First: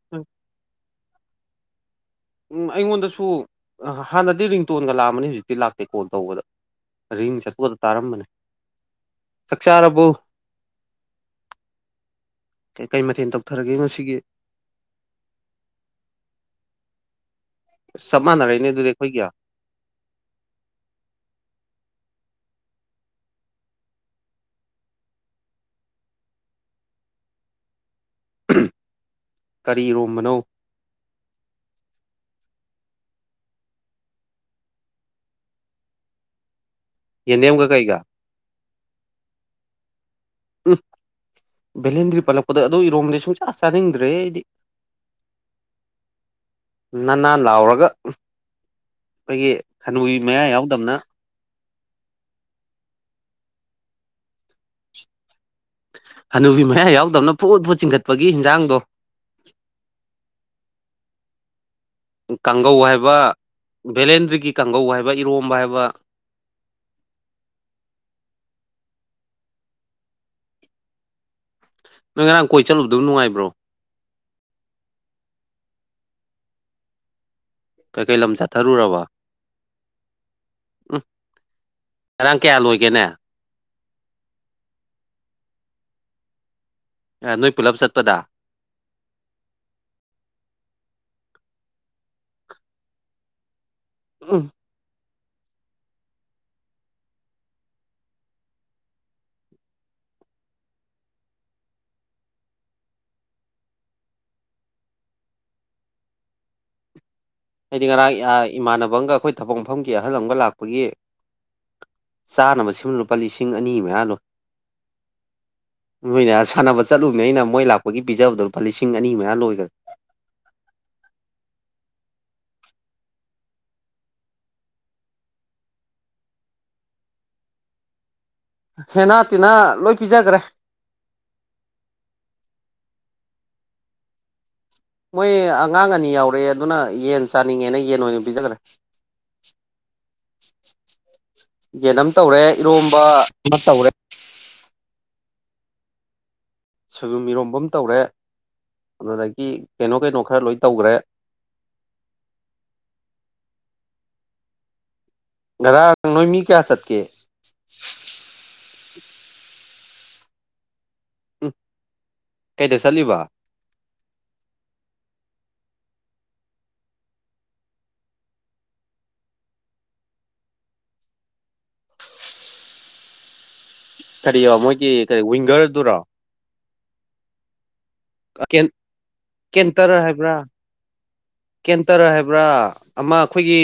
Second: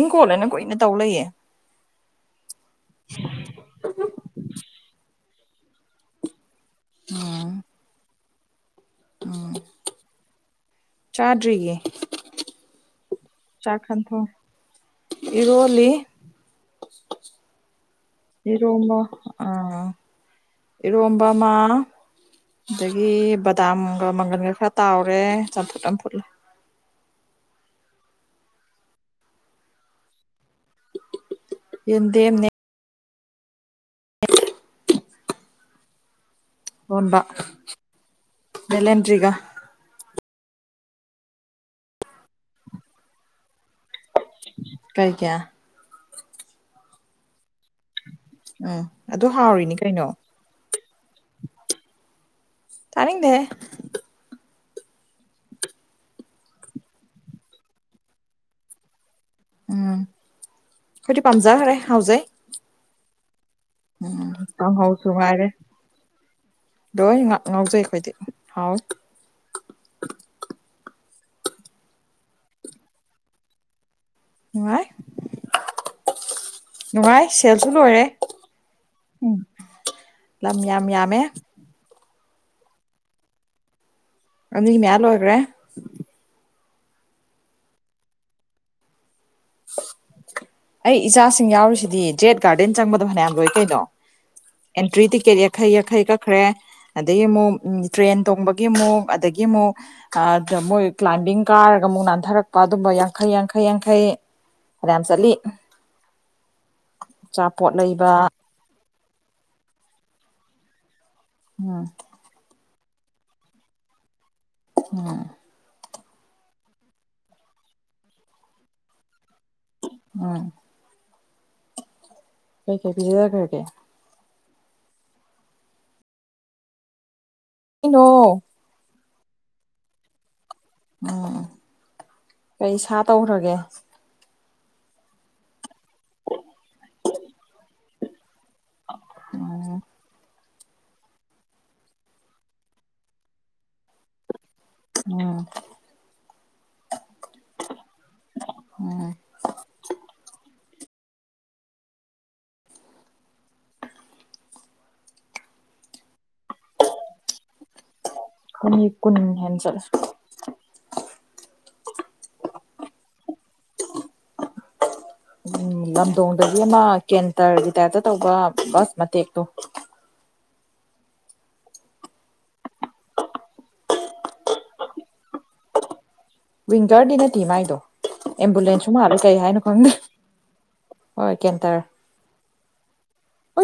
ꯍꯤꯡꯈꯣꯜꯂꯅ ꯀꯨꯏꯅ ꯇꯧ ꯂꯩꯌꯦ ꯎꯝ ꯑꯩꯉꯣꯟꯗꯁꯨ ꯍꯥꯟꯅꯗꯤ ꯔꯤꯡꯇꯣꯟꯒ ꯂꯥꯛꯑꯝꯕꯅꯤ ꯍꯧꯖꯤꯛꯇꯤ ꯂꯥꯛꯇꯦ ꯀꯣꯜ ꯇꯧꯕꯗ [unintelligible] ꯇꯥꯔꯝꯕꯅꯦ ꯆꯥꯛ ꯆꯥꯔꯕꯣ ꯆꯥꯗ꯭ꯔꯤꯌꯦ ꯀꯩ ꯀꯩ ꯃꯊꯦꯜ ꯇꯧ ꯆꯥꯈꯟꯊꯣ ꯏꯔꯣꯜꯂꯤ ꯆꯞ ꯃꯥꯟꯅꯔꯛꯏꯅꯦ ꯑꯗꯨꯗꯤ ꯏꯔꯣꯝꯕ ꯑꯩꯈꯣꯏꯒꯤ ꯑ ꯢꯔꯣꯝꯕ ꯑꯃ ꯑꯗꯒꯤ ꯕꯗꯥꯝꯒ ꯃꯪꯒꯟꯒ ꯈꯔ ꯇꯥꯎꯔꯦ ꯆꯝꯐꯨꯠ ꯑꯃ ꯐꯨꯠꯂꯦ ꯀꯔꯤ ꯏꯔꯣꯝꯕꯅꯣ ꯌꯦꯟꯗꯦꯝꯅꯦ ꯂꯣꯟꯕ ꯌꯦꯟꯗꯦꯝꯒ ꯀꯩꯒ ꯕꯦꯂꯦꯟꯗ꯭ꯔꯤꯒ ꯎꯝ ꯚꯦꯂꯦꯟꯗ꯭ꯔꯤ ꯄꯜꯂꯛꯄꯗ ꯑꯗꯨ ꯏꯔꯣꯝꯕꯗꯤ ꯁꯨꯝ ꯑꯁ ꯆꯥꯅꯤꯡꯗ꯭ꯔꯦ ꯑꯩꯗꯤ ꯀꯩ ꯀꯌꯥ ꯅꯅꯥꯜ ꯂꯥꯎꯔꯒ ꯎꯝ ꯑꯗꯨ ꯑꯩꯈꯣꯏꯒꯤ ꯍꯅꯨꯕꯤ ꯃꯌꯥ ꯌꯥꯎꯗꯕꯅ ꯇꯥꯅꯤꯡꯗꯦ ꯍꯅꯨꯕꯤ ꯃꯌꯥ ꯌꯥꯎꯗꯕꯅ ꯐꯨꯠ ꯐꯨꯠ ꯆꯤꯡꯈꯠꯄꯒꯤ ꯍꯤꯟꯖꯥꯡꯗꯣ ꯎꯝ ꯑꯈꯣꯏꯗꯤ ꯄꯥꯝꯖꯈꯔꯦ ꯍꯥꯎꯖꯩ ꯀꯥꯡꯒꯧ ꯍꯥꯏꯕ ꯚꯦꯂꯦꯟꯗ꯭ꯔꯤꯒꯤ ꯀꯥꯡꯒꯧ ꯀꯥꯡꯍꯧꯁꯨ ꯍꯥꯏꯕ ꯉꯥꯏꯔꯦ ꯏꯔꯣꯝꯕ ꯍꯥꯏꯕ ꯂꯣꯏ ꯉ ꯉꯥꯎꯖꯩ ꯑꯩꯈꯣꯏꯗꯤ ꯍꯥꯎ ꯅꯣꯏ ꯉꯔꯥꯡ ꯀꯣꯏ ꯆꯠꯂꯨꯕꯗꯨ ꯅꯨꯡꯉꯥꯏꯕ꯭ꯔꯣ ꯅꯨꯡꯉꯥꯏ ꯅꯨꯡꯉꯥꯏ ꯁꯦꯜꯁꯨ ꯂꯣꯏꯔꯦ ꯀꯩꯀꯩ ꯂꯝ ꯆꯠꯊꯔꯨꯔꯕ [unintelligible] ꯂꯝ ꯌꯥꯝ ꯎꯝ ꯌꯥꯝꯃꯦ ꯉꯔꯥꯡ ꯀꯌꯥ ꯂꯣꯏꯒꯦꯅꯦ ꯑꯅꯤ ꯃꯌꯥ ꯂꯣꯏꯒ꯭ꯔꯦ ꯅꯣꯏ ꯄꯨꯂꯞ ꯆꯠꯄꯗ ꯑꯩ ꯏꯆꯥꯁꯤꯡ ꯌꯥꯎꯔꯤꯁꯤꯗꯤ ꯖꯦꯠ ꯒꯥꯔꯗꯦꯟ ꯆꯪꯕꯗꯣ ꯐꯅꯌꯥꯝ ꯂꯣꯏ ꯀꯩꯅꯣ ꯎꯝ ꯑꯦꯟꯇ꯭ꯔꯤ ꯇꯤꯀꯦꯠ ꯌꯥꯡꯈꯩ ꯌꯥꯡꯈꯩ ꯀꯛꯈ꯭ꯔꯦ ꯑꯗꯒꯤ ꯑꯃꯨꯛ ꯎꯝ ꯇ꯭ꯔꯦꯟ ꯇꯣꯡꯕꯒꯤ ꯑꯃꯨꯛ ꯑꯗꯒꯤ ꯑꯃꯨꯛ ꯑꯗ ꯃꯣꯏ ꯀ꯭ꯂꯥꯏꯝꯕꯤꯡ ꯀꯥꯔꯒ ꯑꯃꯨꯛ ꯅꯥꯟꯊꯔꯛꯄ ꯑꯗꯨꯝꯕ ꯌꯥꯡꯈꯩ ꯌꯥꯡꯈꯩ ꯌꯥꯡꯈꯩ ꯐꯅꯌꯥꯝ ꯆꯠꯂꯤ [inaudible] ꯑꯩꯗꯤ ꯉꯔꯥꯡ ꯑ ꯏꯃꯥꯟꯅꯕ ꯑꯃꯒ ꯑꯩꯈꯣꯏ ꯊꯕꯛ ꯃꯐꯝꯒꯤ ꯑꯍꯜ ꯑꯃꯒ ꯂꯥꯛꯄꯒꯤ ꯎꯝ ꯆꯥꯅꯕ [unintelligible] ꯂꯨꯄꯥ ꯂꯤꯁꯤꯡ ꯑꯅꯤ ꯃꯌꯥ ꯂꯣꯏ ꯎꯝ ꯅꯣꯏꯅ ꯁꯥꯟꯅꯕ ꯆꯠꯂꯨꯕꯅꯤ ꯑꯩꯅ ꯃꯣꯏ ꯂꯥꯛꯄꯒꯤ ꯄꯤꯖꯕꯗꯣ ꯂꯨꯄꯥ ꯂꯤꯁꯤꯡ ꯑꯅꯤ ꯃꯌꯥ ꯂꯣꯏꯒ꯭ꯔꯦ ꯎꯝ ꯀꯩ ꯀꯩ ꯄꯤꯖꯈ꯭ꯔꯒꯦ ꯀꯩꯅꯣ ꯍꯦꯅꯥ ꯇꯤꯅꯥ ꯂꯣꯏ ꯄꯤꯖꯒ꯭ꯔꯦ ꯎꯝ ꯎꯝ ꯀꯩ ꯁꯥ ꯇꯧꯈ꯭ꯔꯒꯦ ꯃꯣꯏ ꯑꯉꯥꯡ ꯑꯅꯤ ꯌꯥꯎꯔꯛꯑꯦ ꯑꯗꯨꯅ ꯌꯦꯟ ꯆꯥꯅꯤꯡꯉꯦꯅ ꯌꯦꯟ ꯑꯣꯏꯅ ꯄꯤꯖꯈ꯭ꯔꯦ ꯎꯝ ꯌꯦꯟ ꯑꯃ ꯇꯧꯔꯦ ꯏꯔꯣꯝꯕ ꯑꯃ ꯇꯧꯔꯦ ꯎꯝ ꯁꯣꯏꯕꯨꯝ ꯏꯔꯣꯝꯕ ꯑꯝ ꯇꯧꯔꯦ ꯑꯗꯨꯗꯒꯤ ꯀꯩꯅꯣ ꯀꯩꯅꯣ ꯈꯔ ꯂꯣꯏ ꯇꯧꯒ꯭ꯔꯦ ꯉꯔꯥꯡ ꯅꯣꯏ ꯃꯤ ꯀꯌꯥ ꯆꯠꯀꯦ ꯑꯩꯈꯣꯏ ꯃꯤ ꯀꯨꯟ ꯍꯦꯟ ꯆꯠꯂꯦ ꯎꯝ ꯀꯩꯗ ꯆꯠꯂꯤꯕ ꯎꯝ ꯂꯝꯗꯣꯡꯗꯒꯤ ꯑꯃ ꯀꯦꯟꯇꯔꯒꯤ ꯇꯥꯏꯞꯇ ꯇꯧꯕ ꯕꯁ ꯃꯇꯦꯛꯇꯣ [unintelligible] ꯃꯣꯏꯒꯤ ꯀꯩ ꯋꯤꯡꯒꯔꯗꯨꯔꯣ ꯋꯤꯡꯒꯔꯗꯤ ꯅꯠꯇꯦ ꯃꯥꯏꯗꯣ ꯀꯦꯟ ꯑꯦꯝꯕꯨꯂꯦꯟꯁꯁꯨ ꯃꯥꯜꯂꯦ ꯀꯩ ꯍꯥꯏꯅꯣ ꯈꯪꯗꯦ ꯀꯦꯟꯇꯔ ꯍꯥꯏꯕ꯭ꯔꯥ ꯀꯦꯟꯇꯔ ꯍꯥꯏꯕ꯭ꯔꯥ ꯑꯃ ꯑꯩꯈꯣꯏꯒꯤ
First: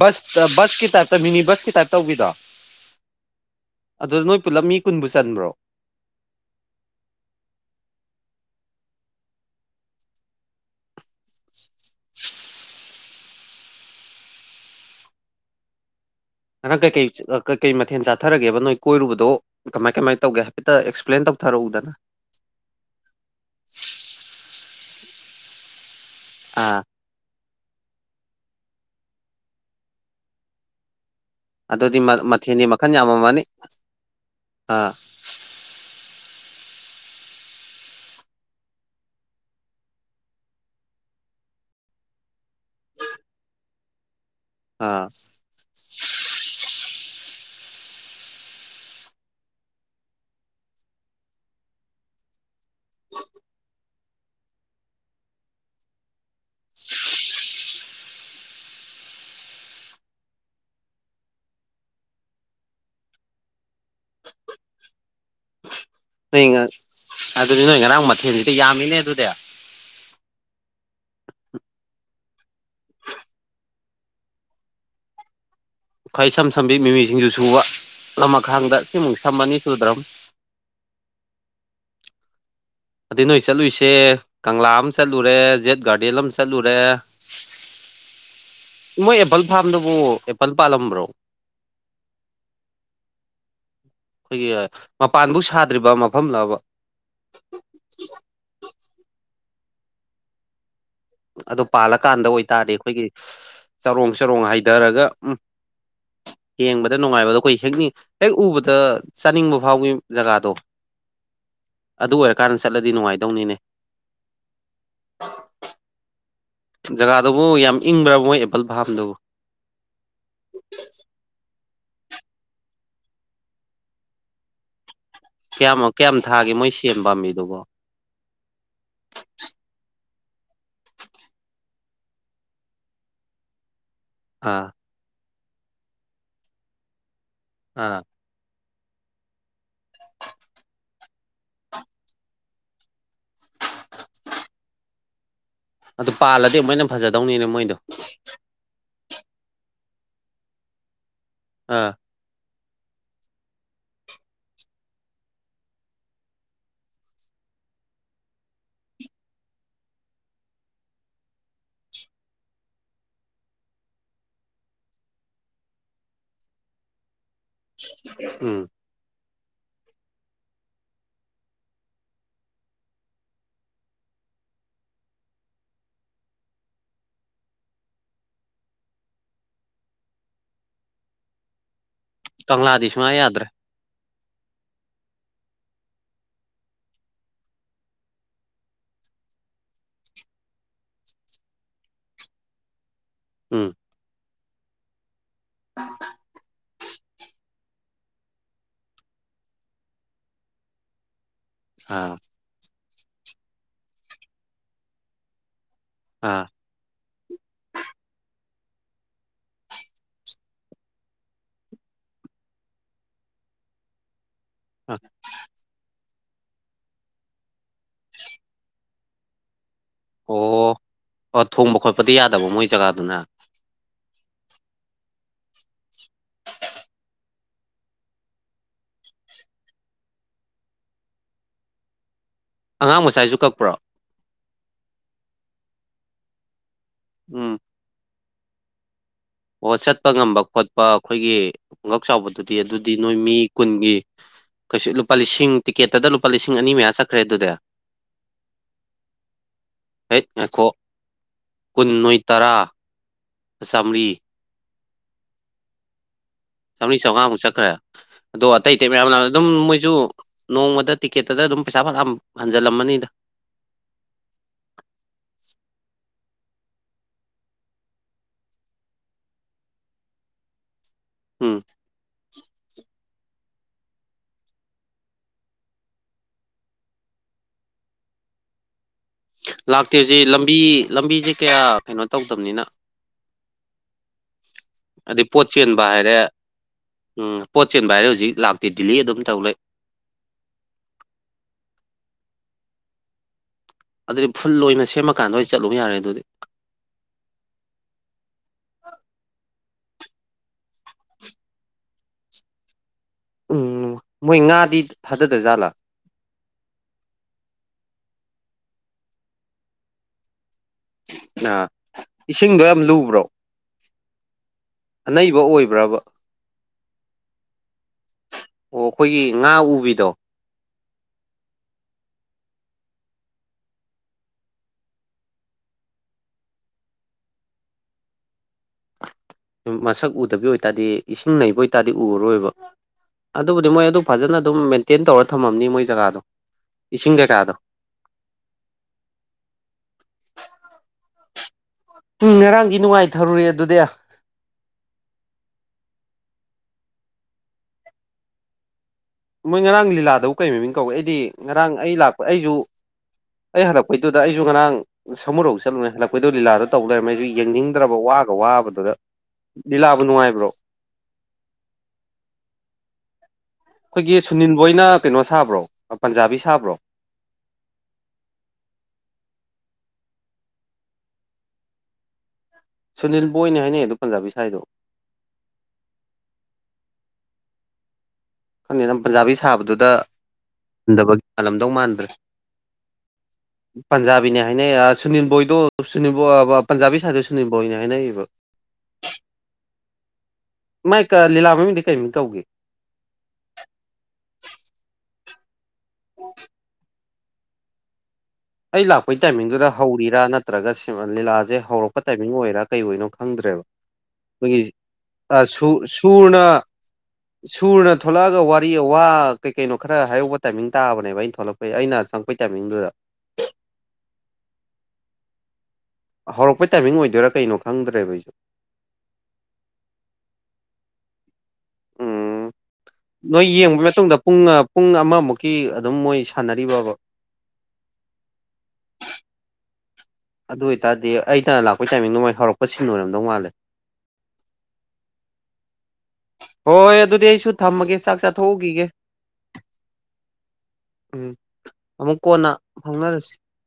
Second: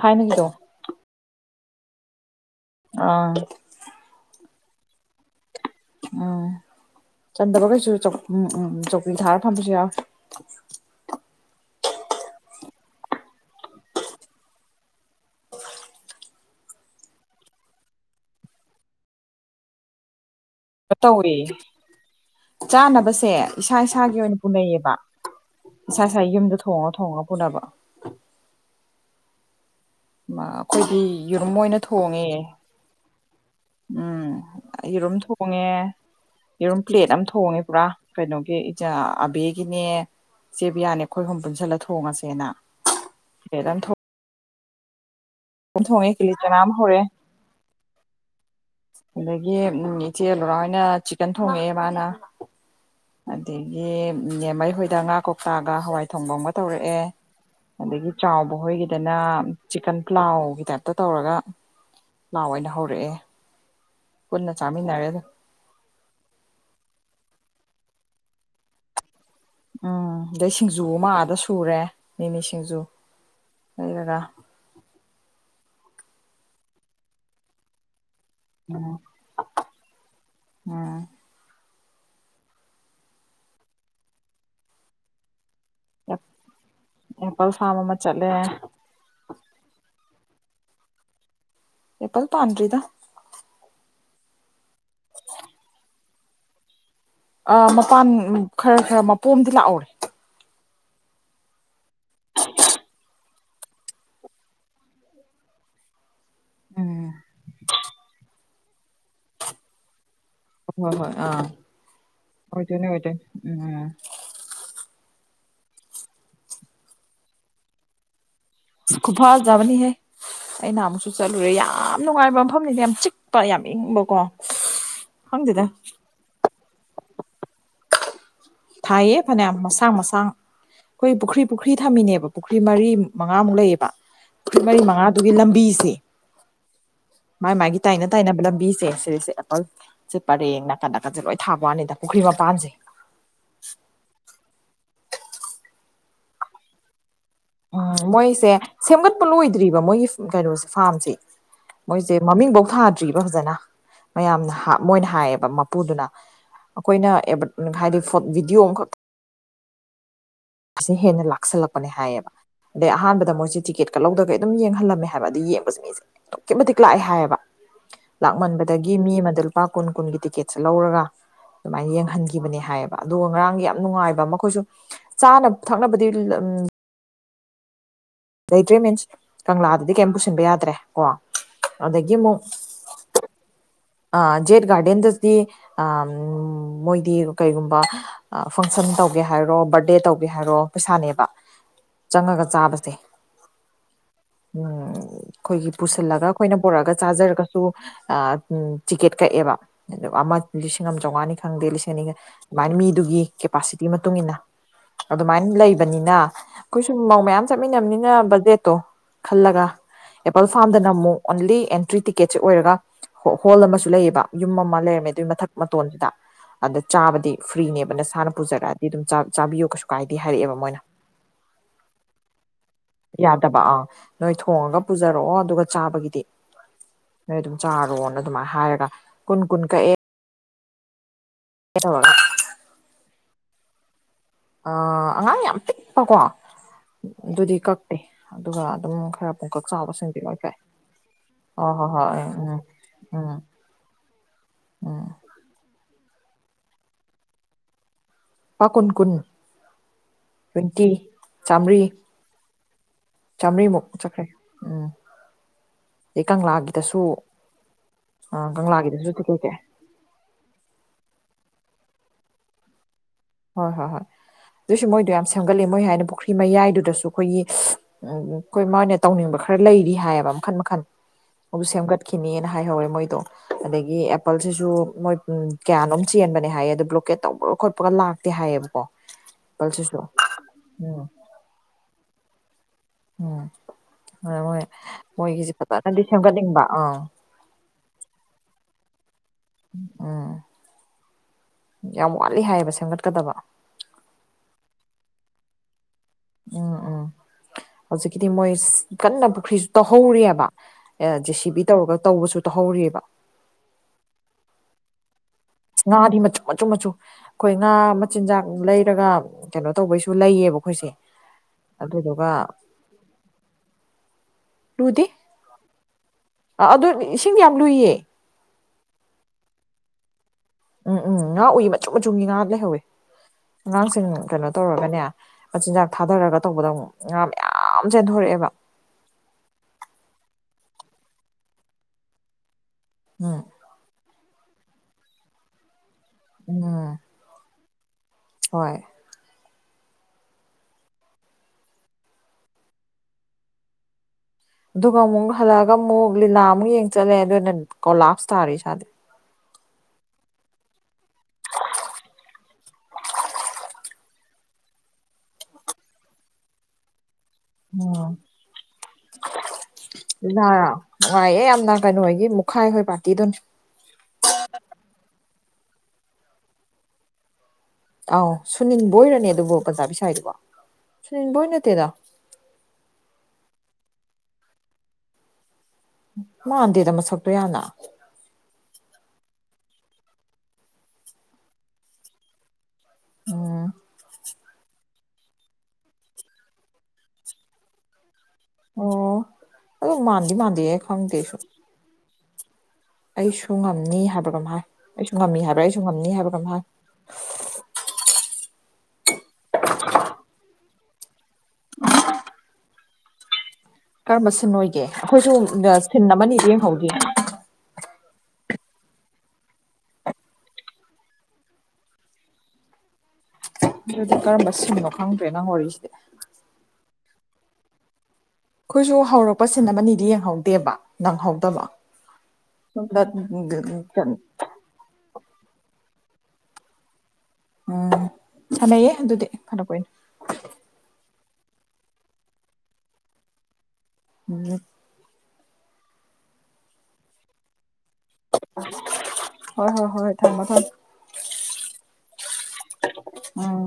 ꯕꯁꯇ ꯊꯥꯏꯅꯒꯤꯗꯣ ꯕꯁꯀꯤ ꯇꯥꯏꯞꯇ ꯃꯤꯅꯤ ꯕꯁꯀꯤ ꯇꯥꯏꯞꯇ ꯇꯧꯕꯤꯗꯣ ꯑꯥ ꯑꯗ ꯅꯣꯏ ꯄꯨꯂꯞ ꯃꯤ ꯀꯨꯟꯕꯨ ꯆꯟꯕ꯭ꯔꯣ ꯎꯝ ꯆꯟꯗꯕ ꯀꯩꯁꯨ ꯆꯧ ꯎꯝ ꯎꯝ ꯆꯧꯀ꯭ꯔꯤ ꯊꯥꯔꯒ ꯐꯝꯕꯁꯨ ꯌꯥꯎꯋꯦ ꯉꯔꯥꯡ ꯀꯩꯀꯩ ꯑꯥ ꯀꯩꯀꯩ ꯃꯊꯦꯜ ꯆꯥꯊꯔꯒꯦꯕ ꯅꯣꯏ ꯀꯣꯏꯔꯨꯕꯗꯣ ꯀꯃꯥꯏ ꯀꯃꯥꯏ ꯇꯧꯒꯦ ꯍꯥꯏꯐꯦꯠꯇ [unintelligible] ꯑꯦꯛꯁꯄ꯭ꯂꯦꯟ ꯇꯧꯔꯦꯌꯦ ꯇꯧꯊꯔꯛꯎꯗꯅ ꯆꯥꯅꯕꯁꯦ ꯏꯁꯥ ꯏꯁꯥꯒꯤ ꯑꯣꯏꯅ ꯄꯨꯅꯩꯌꯦꯕ ꯏꯁꯥ ꯏꯁꯥ ꯌꯨꯝꯗ ꯑꯥ ꯊꯣꯡꯉ ꯊꯣꯡꯉ ꯄꯨꯅꯕ ꯃ ꯑꯈꯣꯏꯒꯤ ꯌꯦꯔꯨꯝ ꯑꯣꯏꯅ ꯑꯗꯨꯗꯤ ꯊꯣꯡꯉꯦ ꯃꯊꯦꯜꯗꯤ ꯃꯈꯟ ꯌꯥꯝꯃꯝꯃꯅꯤ ꯎꯝ ꯑꯥ ꯌꯦꯔꯨꯝ ꯊꯣꯡ ꯊꯣꯡꯉꯦ ꯌꯦꯔꯨꯝ ꯄ꯭ꯂꯦꯠ ꯑꯃ ꯊꯣꯡꯉꯦ ꯄꯨꯔꯥ ꯀꯩꯅꯣꯒꯤ ꯏꯆꯥ ꯑꯕꯦꯒꯤꯅꯦ ꯆꯦꯕꯤꯌꯥꯅꯦ ꯑꯈꯣꯏ ꯑꯍꯨꯝ ꯄꯨꯟꯁꯤꯜꯂ ꯊꯣꯡꯉꯁꯦꯅ ꯄ꯭ꯂꯦꯠ ꯑꯃ ꯊꯣꯡ ꯑꯥ [unintelligible] ꯊꯣꯡꯉꯦ ꯀꯦꯂꯤ ꯆꯅꯥ ꯑꯃ ꯍꯧꯔꯦ ꯑꯗꯒꯤ ꯎꯝ ꯏꯆꯦ ꯂꯨꯔꯥ ꯍꯣꯏꯅ ꯆꯤꯛꯀꯟ ꯊꯣꯡꯉꯛꯑꯦ ꯃꯥꯅ ꯑꯗꯒꯤ ꯅꯦꯃꯩ ꯍꯣꯏꯗ ꯉꯥ ꯀꯣꯛꯇꯥꯒ ꯍꯋꯥꯏ ꯊꯣꯡꯕꯃꯒ ꯇꯧꯔꯛꯑꯦ ꯑꯗꯒꯤ ꯆꯥꯎꯕ ꯍꯣꯏꯒꯤꯗꯅ ꯆꯤꯛꯀꯟ ꯄ꯭ꯂꯥꯎꯒꯤ ꯇꯥꯏꯞꯇ ꯇꯧꯔꯒ ꯄ꯭ꯂꯥꯎ ꯑꯣꯏꯅ ꯍꯧꯔꯛꯑꯦ ꯄꯨꯟꯅ ꯆꯥꯃꯤꯟꯅꯥꯔꯦꯗ ꯅꯣꯏ ꯉꯛ ꯑꯗꯨꯗꯤ ꯅꯣꯏ ꯉꯔꯥꯡ ꯃꯊꯦꯜꯖꯤꯗꯤ ꯌꯥꯝꯃꯤꯅꯦ ꯑꯗꯨꯗꯤ ꯎꯝ ꯑꯗꯩ ꯁꯤꯡꯖꯨ ꯑꯃ ꯑꯗ ꯁꯨꯔꯦ ꯃꯤꯃꯤ ꯁꯤꯡꯖꯨ ꯂꯩꯔꯒ ꯈ꯭ꯋꯥꯏ ꯁꯝ ꯁꯝꯕꯤ ꯃꯤꯃꯤꯁꯤꯡꯖꯨ ꯁꯨꯕ ꯂꯝꯃꯈꯥꯡꯗ ꯁꯤꯃꯨꯛ ꯁꯝꯕ ꯑꯅꯤ ꯁꯨꯗ꯭ꯔꯝ [unintelligible] ꯑꯗꯩ ꯅꯣꯏ ꯆꯠꯂꯨꯏꯁꯦ ꯀꯪꯂꯥ ꯑꯃ ꯆꯠꯂꯨꯔꯦ ꯖꯦꯠ ꯒꯥꯔꯗꯦꯟ ꯑꯃ ꯆꯠꯂꯨꯔꯦ ꯑꯦꯄꯜ ꯐꯥꯔꯝ ꯑꯃ ꯆꯠꯂꯦ ꯃꯣꯏ ꯑꯦꯄꯜ ꯐꯥꯝꯗꯨꯕꯨ ꯑꯦꯄꯜ ꯄꯥꯜꯂꯝꯕ꯭ꯔꯣ ꯑꯦꯄꯜ ꯄꯥꯟꯗ꯭ꯔꯤꯗ ꯈꯣꯏꯒꯤ ꯃꯄꯥꯟꯕꯧ ꯁꯥꯗ꯭ꯔꯤꯕ ꯃꯐꯝꯂꯕ ꯑꯥ ꯃꯄꯥꯟ ꯈꯔ ꯈꯔ ꯃꯄꯣꯝꯗꯤ ꯂꯥꯛꯑꯧꯔꯦ ꯑꯗꯣ ꯄꯥꯜꯂꯀꯥꯟꯗ ꯑꯣꯏꯇꯥꯔꯗꯤ ꯑꯈꯣꯏꯒꯤ ꯆꯔꯣꯡ ꯆꯔꯣꯡ ꯍꯩꯗꯔꯒ ꯎꯝ ꯌꯦꯡꯕꯗ ꯎꯝ ꯅꯨꯡꯉꯥꯏꯕꯗꯣ ꯑꯩꯈꯣꯏ ꯍꯦꯛꯅꯤꯡ ꯍꯦꯛ ꯎꯕꯗ ꯆꯥꯅꯤꯡꯕ ꯐꯥꯎꯕꯤ ꯖꯒꯥꯗꯣ ꯍꯣꯏ ꯍꯣꯏ ꯑꯥ ꯑꯗꯨ ꯑꯣꯏꯔꯀꯥꯟꯗ ꯑꯣꯏꯗꯣꯏꯅꯦ ꯆꯠꯂꯗꯤ ꯑꯣꯏꯗꯣꯏꯅꯦ ꯅꯨꯡꯉꯥꯏꯗꯧꯅꯤꯅꯦ ꯎꯝ ꯖꯒꯥꯗꯨꯕꯨ ꯌꯥꯝ ꯏꯪꯕ꯭ꯔꯥ ꯃꯣꯏ ꯑꯦꯞ ꯈꯨꯐꯖ ꯑꯃꯅꯤꯍꯦ ꯑꯩ ꯅꯍꯥꯟꯃꯨꯛꯁꯨ ꯆꯠꯂꯨꯔꯦ ꯌꯥꯝ ꯅꯨꯡꯉꯥꯏꯕ ꯃꯐꯝꯅꯤꯗ ꯌꯥꯝ ꯆꯤꯛꯄ ꯌꯥꯝ ꯏꯪꯕꯀꯣ [unintelligible] ꯀꯌꯥꯝꯃꯨꯛ ꯀꯌꯥꯝ ꯊꯥꯒꯦ ꯃꯣꯏ ꯁꯦꯝ ꯄꯥꯝꯕꯤꯗꯨꯕꯣ ꯊꯥꯏꯌꯦ ꯐꯅꯌꯥꯝ ꯃꯁꯥꯡ ꯃꯁꯥꯡ ꯑꯈꯣꯏ ꯄꯨꯈ꯭ꯔꯤ ꯄꯨꯈ꯭ꯔꯤ ꯊꯝꯃꯤꯅꯦꯕ ꯄꯨꯈ꯭ꯔꯤ ꯃꯔꯤ ꯃꯉꯥꯃꯨꯛ ꯂꯩꯌꯦꯕ ꯄꯨꯈꯤ ꯑꯥ ꯃꯔꯤ ꯃꯉꯥꯗꯨꯒꯤ ꯂꯝꯕꯤꯖꯦ ꯃꯥꯏ ꯃꯥꯒꯤ ꯑꯥ ꯇꯥꯏꯅ ꯇꯥꯏꯅꯕ ꯂꯝꯕꯤꯆꯦ ꯁꯤꯗꯩꯁꯤꯗ ꯑꯦꯄꯜ ꯁꯦ ꯄꯔꯦꯡ ꯅꯥꯀꯟ ꯅꯥꯀꯟꯁꯦ ꯂꯣꯏ ꯊꯥꯕ ꯋꯥꯅꯤꯗ ꯄꯨꯈ꯭ꯔꯤ ꯃꯄꯥꯟꯁꯦ [inaudible] ꯑꯗꯨ ꯄꯥꯜꯂꯗꯤ ꯑꯃꯨꯛ ꯍꯦꯟꯅ ꯐꯖꯗꯧꯅꯤꯅꯦ ꯃꯣꯏꯗꯣ ꯎꯝ ꯃꯣꯏꯁꯦ ꯁꯦꯝꯒꯠꯄ ꯂꯣꯏꯗ꯭ꯔꯤꯕ ꯃꯣꯏꯒꯤ ꯀꯩꯅꯣꯁꯦ ꯐꯥꯝꯁꯦ ꯑꯥ ꯃꯣꯏꯖꯦ ꯃꯃꯤꯡꯕꯧ ꯊꯥꯗ꯭ꯔꯤꯕ ꯐꯖꯅ ꯃꯌꯥꯝꯅ ꯍꯥ ꯃꯣꯏꯅ ꯍꯥꯏꯌꯦꯕ ꯃꯄꯨꯗꯨꯅ ꯑꯈꯣꯏꯅ ꯑꯦꯠꯕꯠ ꯍꯥꯏꯗꯤ ꯐꯣꯠ ꯕꯤꯗꯤꯑꯣ ꯑꯝꯈꯛ ꯑꯁꯤ ꯍꯦꯟꯅ ꯂꯥꯛꯁꯜꯂꯛꯄꯅꯦ ꯍꯥꯏꯌꯦꯕ ꯑꯗꯩ ꯑꯍꯥꯟꯕꯗ ꯃꯣꯏꯁꯦ ꯇꯤꯀꯦꯠꯀ ꯂꯧꯗꯒꯩ ꯑꯗꯨꯝ ꯌꯦꯡꯍꯜꯂꯝꯃꯦ ꯍꯥꯏꯕ ꯑꯗꯨ ꯌꯦꯡꯕꯁꯦ ꯃꯤꯁꯦ ꯑꯗꯨꯛꯀꯤ ꯃꯇꯤꯛ ꯂꯥꯛꯑꯦ ꯍꯥꯏꯌꯦꯕ ꯎꯝ ꯂꯥꯛꯃꯟꯕꯗꯒꯤ ꯒꯤ ꯃꯤ ꯑꯃꯗ ꯂꯨꯄꯥ ꯀꯨꯟ ꯀꯨꯟꯒꯤ ꯇꯤꯛꯀꯦꯠꯁꯦ ꯂꯧꯔꯒ ꯑꯗꯨꯃꯥꯏꯅ ꯌꯦꯡꯍꯟꯈꯤꯕꯅꯦ ꯍꯥꯏꯌꯦꯕ ꯑꯗꯨꯒ ꯉꯔꯥꯡꯒꯤ ꯌꯥꯝ ꯅꯨꯡꯉꯥꯏꯕ ꯑꯃ ꯑꯈꯣꯏꯁꯨ ꯆꯥꯅꯕ ꯊꯛꯅꯕꯗꯤ ꯂꯝ ꯂꯩꯇ꯭ꯔꯦ ꯃꯤꯟꯁ ꯀꯪꯂꯥꯗꯗꯤ ꯀꯩꯝ ꯄꯨꯁꯤꯟꯕ ꯌꯥꯗ꯭ꯔꯦ ꯀꯣ ꯑꯗꯒꯤ ꯑꯃꯨꯛ ꯀꯪꯂꯥꯥꯗꯤ ꯁꯨꯡꯌꯥ ꯌꯥꯗ꯭ꯔꯦ ꯑ ꯖꯦꯠ ꯒꯥꯔꯗꯦꯟꯗꯗꯤ ꯑ ꯃꯣꯏꯗꯤ ꯀꯩꯒꯨꯝꯕ ꯐꯪꯁꯟ ꯇꯧꯒꯦ ꯍꯥꯏꯔꯣ ꯕ꯭ꯔꯗꯦ ꯇꯧꯒꯦ ꯍꯥꯏꯔꯣ ꯄꯩꯁꯥꯅꯦꯕ ꯆꯪꯉꯒ ꯆꯥꯕꯁꯦ ꯎꯝ ꯎꯝ ꯑꯩꯈꯣꯏꯒꯤ ꯄꯨꯁꯤꯜꯂꯒ ꯑꯩꯈꯣꯏꯅ ꯄꯨꯔꯛꯑꯒ ꯆꯥꯖꯔꯒ ꯁꯨ ꯑ ꯎꯝ ꯇꯤꯀꯦꯠ ꯀꯛꯑꯦꯕ ꯑꯃ ꯂꯤꯁꯤꯡ ꯑꯃ ꯆꯥꯎꯉꯥꯅꯤ ꯈꯪꯗꯦ ꯂꯤꯁꯤꯡ ꯑꯅꯤꯒ ꯑꯥ ꯑꯃꯥꯏꯅ ꯃꯤꯗꯨꯒꯤ ꯀꯦꯄꯥꯁꯤꯇꯤ ꯃꯇꯨꯡꯏꯟꯅ ꯑꯗꯨꯃꯥꯏꯅ ꯂꯩ ꯂꯩꯕꯅꯤꯅ ꯑꯥ ꯑꯩꯈꯣꯏꯁꯨꯝ ꯃꯧ ꯃꯌꯥꯝ ꯆꯠꯃꯤꯟꯅꯕꯅꯤꯅ ꯕꯖꯦꯠꯇꯣ ꯈꯜꯂꯒ ꯑꯦꯄꯜ ꯐꯥꯝꯗꯅ ꯑꯃꯨꯛ ꯑꯣꯟꯂꯤ ꯑꯦꯟꯇ꯭ꯔꯤ ꯇꯤꯀꯦꯠꯁꯦ ꯑꯣꯏꯔꯒ ꯍꯣꯜ ꯑꯃꯁꯨ ꯂꯩꯌꯦꯕ ꯌꯨꯝ ꯑꯃ ꯂꯩꯔꯝꯃꯦ ꯑꯗꯨꯏ ꯃꯊꯛ ꯃꯇꯣꯟꯗꯨꯗꯥ ꯑꯗ ꯆꯥꯕꯗꯤ ꯐ꯭ꯔꯤꯅꯦꯕ ꯅꯁꯥꯅ ꯄꯨꯖꯔꯛꯑꯗꯤ ꯑꯗꯨꯝ ꯆꯥ ꯆꯥꯕꯤꯌꯣ ꯀꯩꯁꯨ ꯀꯥꯏꯗꯦ ꯍꯥꯏꯔꯛꯑꯦꯕ ꯑꯣ ꯃꯣꯏꯅ ꯑꯣ ꯊꯣꯡꯕ ꯈꯣꯠꯄꯗꯤ ꯌꯥꯗꯕ ꯃꯣꯏ ꯖꯒꯥꯗꯨꯅ ꯗꯕ ꯑꯥ ꯅꯣꯏ ꯊꯣꯡꯉꯒ ꯄꯨꯖꯔꯛꯑꯣ ꯑꯗꯨꯒ ꯆꯥꯕꯒꯤꯗꯤ ꯅꯣꯏ ꯑꯗꯨꯝ ꯆꯥꯔꯣꯅ ꯑꯗꯨꯃꯥꯏ ꯍꯥꯏꯔꯒ ꯀꯨꯟ ꯀꯨꯟ ꯀꯛꯑꯦ ꯀꯦ ꯇꯧꯔꯒ ꯑꯉꯥꯡ ꯃꯆꯥꯏꯖꯨ ꯀꯛꯄ꯭ꯔꯣ ꯑ ꯑꯉꯥꯡ ꯌꯥꯝ ꯄꯤꯛꯄꯀꯣ ꯎꯝ ꯑꯗꯨꯗꯤ ꯀꯛꯇꯦ ꯑꯗꯨꯒ ꯑꯗꯨꯝ ꯈꯔ ꯄꯨꯡꯀꯛ ꯑꯣ ꯆꯠꯄ ꯆꯥꯎꯕꯁꯤꯡꯗꯤ ꯂꯣꯏ ꯉꯝꯕ ꯀꯛꯑꯦ ꯈꯣꯠꯄ ꯑꯈꯣꯏꯒꯤ ꯍꯣꯏ ꯍꯣꯏ ꯄꯨꯡꯉꯛ ꯍꯣꯏ ꯆꯥꯎꯕꯗꯨꯗꯤ ꯎꯝ ꯑꯗꯨꯗꯤ ꯅꯣꯏ ꯃꯤ ꯎꯝ ꯀꯨꯟꯒꯤ ꯀꯩꯁꯨ ꯎꯝ ꯂꯨꯄꯥ ꯂꯤꯁꯤꯡ ꯇꯤꯛꯀꯦꯠꯇꯗ ꯂꯨꯄꯥ ꯂꯤꯁꯤꯡ ꯑꯅꯤ ꯃꯌꯥ ꯆꯠꯈ꯭ꯔꯦ ꯑꯗꯨꯗꯤ ꯂꯨꯄꯥ ꯀꯨꯟ ꯀꯨꯟ ꯍꯦꯠ ꯉꯥꯏꯈꯣ ꯇ꯭ꯋꯦꯟꯇꯤ ꯆꯥꯝꯃ꯭ꯔꯤ ꯀꯨꯟ ꯅꯣꯏ ꯇꯔꯥ ꯆꯥꯝꯃ꯭ꯔꯤꯃꯨꯛ ꯆꯥꯝꯃꯔꯤ ꯆꯠꯈ꯭ꯔꯦ ꯎꯝ ꯗꯩ ꯀꯪꯂꯥꯒꯤ ꯆꯥꯃ꯭ꯔꯤ ꯆꯥꯎꯉꯥꯃꯨꯛ ꯆꯠꯈ꯭ꯔꯦ ꯑꯗꯣ ꯑꯇꯩ ꯑꯇꯩ ꯃꯌꯥꯝ ꯀꯪꯂꯥꯒꯤꯗꯁꯨ ꯇꯤꯀꯦꯠ ꯑꯗꯨꯝ ꯀꯛꯑꯦ ꯃꯣꯏꯖꯨ ꯅꯣꯡꯃꯗ ꯇꯤꯛꯀꯦꯠꯇꯗ ꯑꯗꯨꯝ ꯄꯩꯁꯥ ꯐꯅꯥꯝ ꯍꯟꯖꯜꯂꯝꯃꯅꯤꯗ ꯍꯣꯏ ꯍꯣꯏ ꯍꯣꯏ ꯑꯗꯨꯑꯣꯏꯁꯨ ꯃꯣꯏꯗꯣ ꯌꯥꯝ ꯁꯦꯝꯒꯠꯂꯤ ꯃꯣꯏ ꯍꯥꯏꯅꯦ ꯄꯨꯈ꯭ꯔꯤ ꯃꯌꯥꯏꯗꯨꯗꯁꯨ ꯑꯈꯣꯏꯒꯤ ꯎꯝ ꯑꯩꯈꯣꯏ ꯃꯣꯏꯅ ꯇꯧꯅꯤꯡꯕ ꯈꯔ ꯂꯩꯔꯤ ꯍꯥꯏꯌꯦꯕ ꯃꯈꯟ ꯃꯈꯟ ꯎꯝ ꯑꯗꯨ ꯁꯦꯝꯒꯠ ꯈꯤꯅꯦꯅ ꯍꯥꯏꯍꯧꯔꯦ ꯃꯣꯏꯗꯣ ꯑꯗꯒꯤ ꯑꯦꯄꯜꯁꯤꯁꯨ ꯃꯣꯏ ꯀꯌꯥꯅꯣꯝ ꯆꯦꯟꯕꯅꯦ ꯍꯥꯏꯌꯦ ꯑꯗꯣ ꯕ꯭ꯂꯣꯀꯦꯠ ꯇꯧꯕꯒ ꯈꯣꯠꯄꯒ ꯂꯥꯛ ꯇꯦ ꯍꯥꯏꯌꯦꯕꯀꯣ ꯂꯥꯛꯇꯦ ꯍꯧꯖꯤꯛ ꯂꯝꯕꯤ ꯎꯝ ꯂꯝꯕꯤꯁꯦ ꯀꯌꯥ ꯀꯩꯅꯣ ꯇꯧꯗꯕꯅꯤꯅ ꯎꯝ ꯍꯣꯏ ꯃꯣꯏ ꯑꯗꯩ ꯄꯣꯠ ꯃꯣꯏꯒꯤꯁꯤ ꯆꯦꯟꯕ ꯐꯖꯅꯗꯤ ꯍꯥꯏꯔꯦ ꯁꯦꯝꯒꯠꯅꯤꯡꯕ ꯑꯥ ꯎꯝ ꯄꯣꯠ ꯆꯦꯟꯕ ꯍꯥꯏꯔꯦ ꯍꯧꯖꯤꯛ ꯂꯥꯛꯇꯦ ꯗꯤꯂꯤ ꯑꯗꯨꯝ ꯇꯧ ꯂꯩ ꯎꯝ ꯌꯥꯝ ꯋꯥꯠꯂꯤ ꯍꯥꯏꯌꯦꯕ ꯁꯦꯝꯒꯠꯀꯗꯕ ꯑꯗꯨꯗꯤ ꯐꯨꯜ ꯑꯣꯏꯅ ꯁꯦꯝꯃꯀꯥꯟꯗ ꯑꯣꯏ ꯆꯠꯂꯨꯕ ꯌꯥꯔꯦ ꯑꯗꯨꯗꯤ ꯎꯝ ꯎꯝ ꯍꯧꯖꯤꯛꯀꯤꯗꯤ ꯃꯣꯏꯁꯦ ꯀꯟꯅ ꯄꯨꯈ꯭ꯔꯤꯁꯨ ꯇꯧꯍꯧꯔꯤꯑꯕ ꯑꯦ ꯖꯦ ꯁꯤ ꯕꯤ ꯇꯧꯔꯒ ꯇꯧꯕꯁꯨ ꯇꯧꯍꯧꯔꯤꯑꯕ ꯎꯝ ꯃꯣꯏ ꯉꯥꯗꯤ ꯊꯥꯗꯗꯖꯥꯠꯂꯥ ꯉꯥꯗꯤ ꯃꯆꯨ ꯃꯆꯨ ꯃꯆꯨ ꯑꯩꯈꯣꯏ ꯉꯥ ꯃꯆꯤꯟꯖꯥꯛ ꯂꯩꯔꯒ ꯀꯩꯅꯣ ꯇꯧꯕꯩꯁꯨ ꯂꯩꯌꯦꯕ ꯑꯩꯈꯣꯏꯁꯦ ꯅ ꯑꯗꯨꯗꯨꯒ ꯏꯁꯤꯡꯗꯣ ꯌꯥꯝ ꯂꯨꯕ꯭ꯔꯣ ꯑꯅꯩꯕ ꯑꯣꯏꯕ꯭ꯔꯕ ꯑ ꯑꯗꯨ ꯏꯁꯤꯡꯗꯤ ꯌꯥꯝ ꯂꯨꯏꯌꯦ ꯑꯣ ꯈꯣꯏꯒꯤ ꯉꯥ ꯎꯕꯤꯗꯣ ꯎꯝ ꯎꯝ ꯉꯥ ꯎꯏ ꯃꯆꯨ ꯃꯆꯨꯒꯤ ꯉꯥ ꯂꯩꯍꯧꯋꯦ ꯑꯉꯥꯡꯁꯤꯡ ꯀꯩꯅꯣ ꯇꯧꯔꯒꯅꯦ ꯃꯆꯤꯟꯖꯥꯛ ꯊꯥꯗꯔꯒ ꯇꯧꯕꯗ ꯉꯥ ꯃꯌꯥꯝ ꯆꯦꯟꯊꯣꯔꯛꯑꯦꯕ ꯎꯝ ꯃꯁꯛ ꯎꯗꯕꯤ ꯑꯣꯏꯇꯥꯔꯗꯤ ꯏꯁꯤꯡ ꯅꯩꯕ ꯑꯣꯏꯇꯥꯔꯗꯤ ꯎꯔꯔꯣꯏꯕ ꯎꯝ ꯑꯗꯨꯕꯨꯗꯤ ꯃꯣꯏ ꯑꯗꯨꯝ ꯐꯖꯟꯅ ꯑꯗꯨꯝ ꯃꯦꯟꯇꯦꯟ ꯇꯧꯔ ꯊꯝꯃꯝꯅꯤ ꯃꯣꯏ ꯖꯒꯥꯗꯣ ꯏꯅꯥ ꯏꯁꯤꯡ ꯀꯩ ꯀꯥꯗꯣ ꯍꯣꯏ ꯎꯝ ꯉꯔꯥꯡꯒꯤ ꯅꯨꯡꯉꯥꯏꯊꯔꯨꯔꯦ ꯑꯗꯨꯗꯤ ꯑꯗꯨꯒ ꯑꯃꯨꯛ ꯍꯜꯂꯛꯑꯒ ꯑꯃꯨꯛ ꯂꯤꯂꯥ ꯑꯃꯨꯛ ꯌꯦꯡ ꯆꯠꯂꯦ ꯑꯗꯨꯅ ꯀꯣꯂꯥꯞꯁ ꯇꯥꯔꯦ ꯏꯁꯥꯗꯤ ꯃꯣꯏ ꯉꯔꯥꯡ ꯂꯤꯂꯥꯗꯕꯨ ꯀꯩ ꯃꯃꯤꯡ ꯀꯧꯒꯦ ꯑꯩꯗꯤ ꯉꯔꯥꯡ ꯑꯩ ꯂꯥꯛꯄ ꯑꯩꯖꯨ ꯑꯩ ꯍꯜꯂꯛꯄꯩꯗꯨꯗ ꯑꯩꯖꯨ ꯉꯔꯥꯡ ꯁꯃꯨꯔꯧ ꯆꯠꯂꯨꯨꯔꯦ ꯍꯜꯂꯛꯄꯩꯗꯨ ꯂꯤꯂꯥꯗꯣ ꯇꯧ ꯂꯩꯔꯝꯃꯦ ꯑꯩꯖꯨ ꯌꯦ ꯌꯦꯡꯅꯤꯡꯗ꯭ꯔꯕ ꯎꯝ ꯋꯥꯒ ꯋꯥꯕꯗꯨꯗ ꯂꯤꯂꯥꯕꯨ ꯅꯨꯡꯉꯥꯏꯕ꯭ꯔꯣ ꯂꯤꯂꯥꯔꯣ ꯅꯨꯡꯉꯥꯏꯌꯦ ꯌꯥꯝꯅ ꯀꯩꯅꯣ ꯍꯣꯏꯒꯤ ꯃꯨꯈꯥꯏ ꯍꯣꯏ ꯄꯥꯔꯇꯤꯗꯨꯅꯦ ꯑꯈꯣꯏꯒꯤ ꯁꯨꯅꯤꯟꯕꯣꯏꯅ ꯀꯩꯅꯣ ꯁꯥꯕ꯭ꯔꯣ ꯑ ꯄꯟꯖꯥꯕꯤ ꯁꯥꯕ꯭ꯔꯣ ꯑꯥꯎ ꯁꯨꯅꯤꯟꯕꯣꯏꯔꯅꯦ ꯑꯗꯨꯕꯨ ꯄꯟꯖꯥꯕꯤ ꯁꯥꯏꯗꯨꯕꯣ ꯁꯨꯅꯤꯟꯕꯣꯏ ꯅꯠꯇꯦꯗ ꯁꯨꯅꯤꯜ ꯕꯣꯏꯅꯦ ꯍꯥꯏꯅꯩꯌꯦ ꯑꯗꯨ ꯄꯟꯖꯥꯕꯤ ꯁꯥꯏꯗꯣ ꯃꯥꯟꯗꯦꯗ ꯃꯁꯛꯇꯣ ꯌꯥꯝꯅ ꯈꯪꯗꯦꯗ ꯄꯟꯖꯥꯕꯤ ꯁꯥꯕꯗꯨꯗ ꯍꯟꯗꯕ ꯄꯜꯂꯝꯗꯧ ꯃꯥꯟꯗ꯭ꯔꯦ ꯎꯝ ꯄꯟꯖꯥꯕꯤꯅꯦ ꯍꯥꯏꯅꯩꯌꯦ ꯑꯥꯁ ꯁꯨꯅꯤꯟ ꯕꯣꯏꯗꯣ ꯁꯨꯅꯤꯕꯣꯑꯥꯕ ꯄꯟꯖꯥꯕꯤ ꯁꯥꯏꯗꯣ ꯁꯨꯅꯤꯟ ꯕꯣꯏꯅꯦ ꯍꯥꯏꯅꯩꯌꯦꯕ ꯑꯣ ꯑꯗꯨ ꯃꯥꯥꯟꯗꯤ ꯃꯥꯥꯟ ꯃꯥꯏ ꯀ ꯂꯤꯂꯥ ꯃꯃꯤꯡꯗꯤ ꯀꯩ ꯃꯃꯤꯡ ꯀꯧꯒꯦ ꯑꯩꯁꯨ ꯉꯝꯅꯤ ꯍꯥꯏꯕ꯭ꯔ ꯀꯩꯝ ꯍꯥꯏ ꯑꯩꯁꯨ ꯉꯝꯃꯤ ꯍꯥꯏꯕ꯭ꯔꯥ ꯑꯩꯁꯨ ꯉꯝꯅꯤ ꯍꯥꯏꯕ꯭ꯔ ꯀꯩꯅꯣꯝ ꯍꯥꯏ ꯑꯩ ꯂꯥꯛꯄꯩ ꯇꯥꯏꯃꯤꯡꯗꯨꯗ ꯍꯧꯔꯤꯔꯥ ꯅꯠꯇ꯭ꯔꯒ ꯁꯤꯝ ꯂꯤꯂꯥꯖꯦ ꯍꯧꯔꯛꯄ ꯇꯥꯏꯃꯤꯡ ꯑꯣꯏꯔꯥ ꯀꯩ ꯑꯣꯏꯅꯣ ꯈꯪꯗ꯭ꯔꯦꯕ ꯀꯔꯝꯕ ꯁꯤꯟ ꯑꯩꯈꯣꯏꯒꯤ ꯑꯣꯏꯒꯦ ꯑꯈꯣꯏꯁꯨ ꯎꯟꯑ ꯁꯤꯟ ꯑꯃꯅꯤ ꯗꯤ ꯌꯦꯡꯍꯧꯗꯦ ꯁꯨꯔꯗ ꯊꯣꯛꯂꯛꯑꯒ ꯋꯥꯔꯤ ꯋꯥ ꯀꯩ ꯀꯩꯅꯣ ꯈꯔ ꯍꯥꯏꯍꯧꯕ ꯇꯥꯏꯃꯤꯡ ꯇꯥꯕꯅꯦꯕ ꯑꯩꯅ ꯊꯣꯛꯂꯛ ꯄꯩ ꯑꯩꯅ ꯆꯪꯉꯛꯄꯩ ꯇꯥꯏꯃꯤꯡꯗꯨꯗ [unintelligible] ꯀꯔꯝꯕ ꯁꯤꯟꯅꯣ ꯈꯪꯗ꯭ꯔꯦ ꯅꯪ ꯋꯥꯔꯤꯁꯤꯗꯤ ꯍꯧꯔꯛꯄꯩ ꯇꯥꯏꯃꯤꯡ ꯑꯣꯏꯗꯣꯏꯔꯥ ꯀꯩꯅꯣ ꯈꯪꯗ꯭ꯔꯦꯕ ꯑꯩꯖꯨ ꯈꯣꯏꯁꯨ ꯍꯧꯔꯛꯄ ꯁꯤꯟ ꯑꯃꯅꯤꯗꯤ ꯌꯦꯡꯍꯧꯗꯦꯕ ꯅꯪꯍꯧꯗꯕ ꯎꯝ ꯅꯣꯏ ꯌꯦꯡꯕꯩ ꯃꯇꯨꯡꯗ ꯄꯨꯡ [unintelligible] ꯑ ꯄꯨꯡ ꯑꯃꯃꯨꯛꯀꯤ ꯑꯗꯨꯝ ꯃꯣꯏ ꯁꯥꯟꯅꯔꯤꯕꯕ ꯎꯝ ꯁꯥꯟꯅꯩꯌꯦ ꯑꯗꯨꯗꯤ ꯐꯅ ꯀꯨꯏꯅ ꯑꯗꯨ ꯑꯣꯏꯇꯥꯔꯗꯤ ꯑꯩ ꯇꯅ ꯂꯥꯛꯄꯩ ꯇꯥꯏꯃꯤꯡꯗꯨ ꯃꯣꯏ ꯍꯧꯔꯛꯄ ꯁꯤꯟ ꯑꯣꯏꯔꯝꯗꯧ ꯃꯥꯜꯂꯦ ꯎꯝꯍꯝ ꯍꯣꯏ ꯍꯣꯏ ꯑꯗꯨꯗꯤ ꯑꯩꯁꯨ ꯊꯝꯃꯒꯦ ꯆꯥꯛ ꯆꯥꯊꯣꯛꯎꯈꯤꯒꯦ ꯍꯣꯏ ꯍꯣꯏ ꯍꯣꯏ ꯊꯝꯃꯣ ꯊꯝꯃꯣ ꯎꯝ ꯑꯃꯨꯛ ꯀꯣꯟꯅ ꯐꯥꯎꯅꯔꯁꯤ ꯎꯝ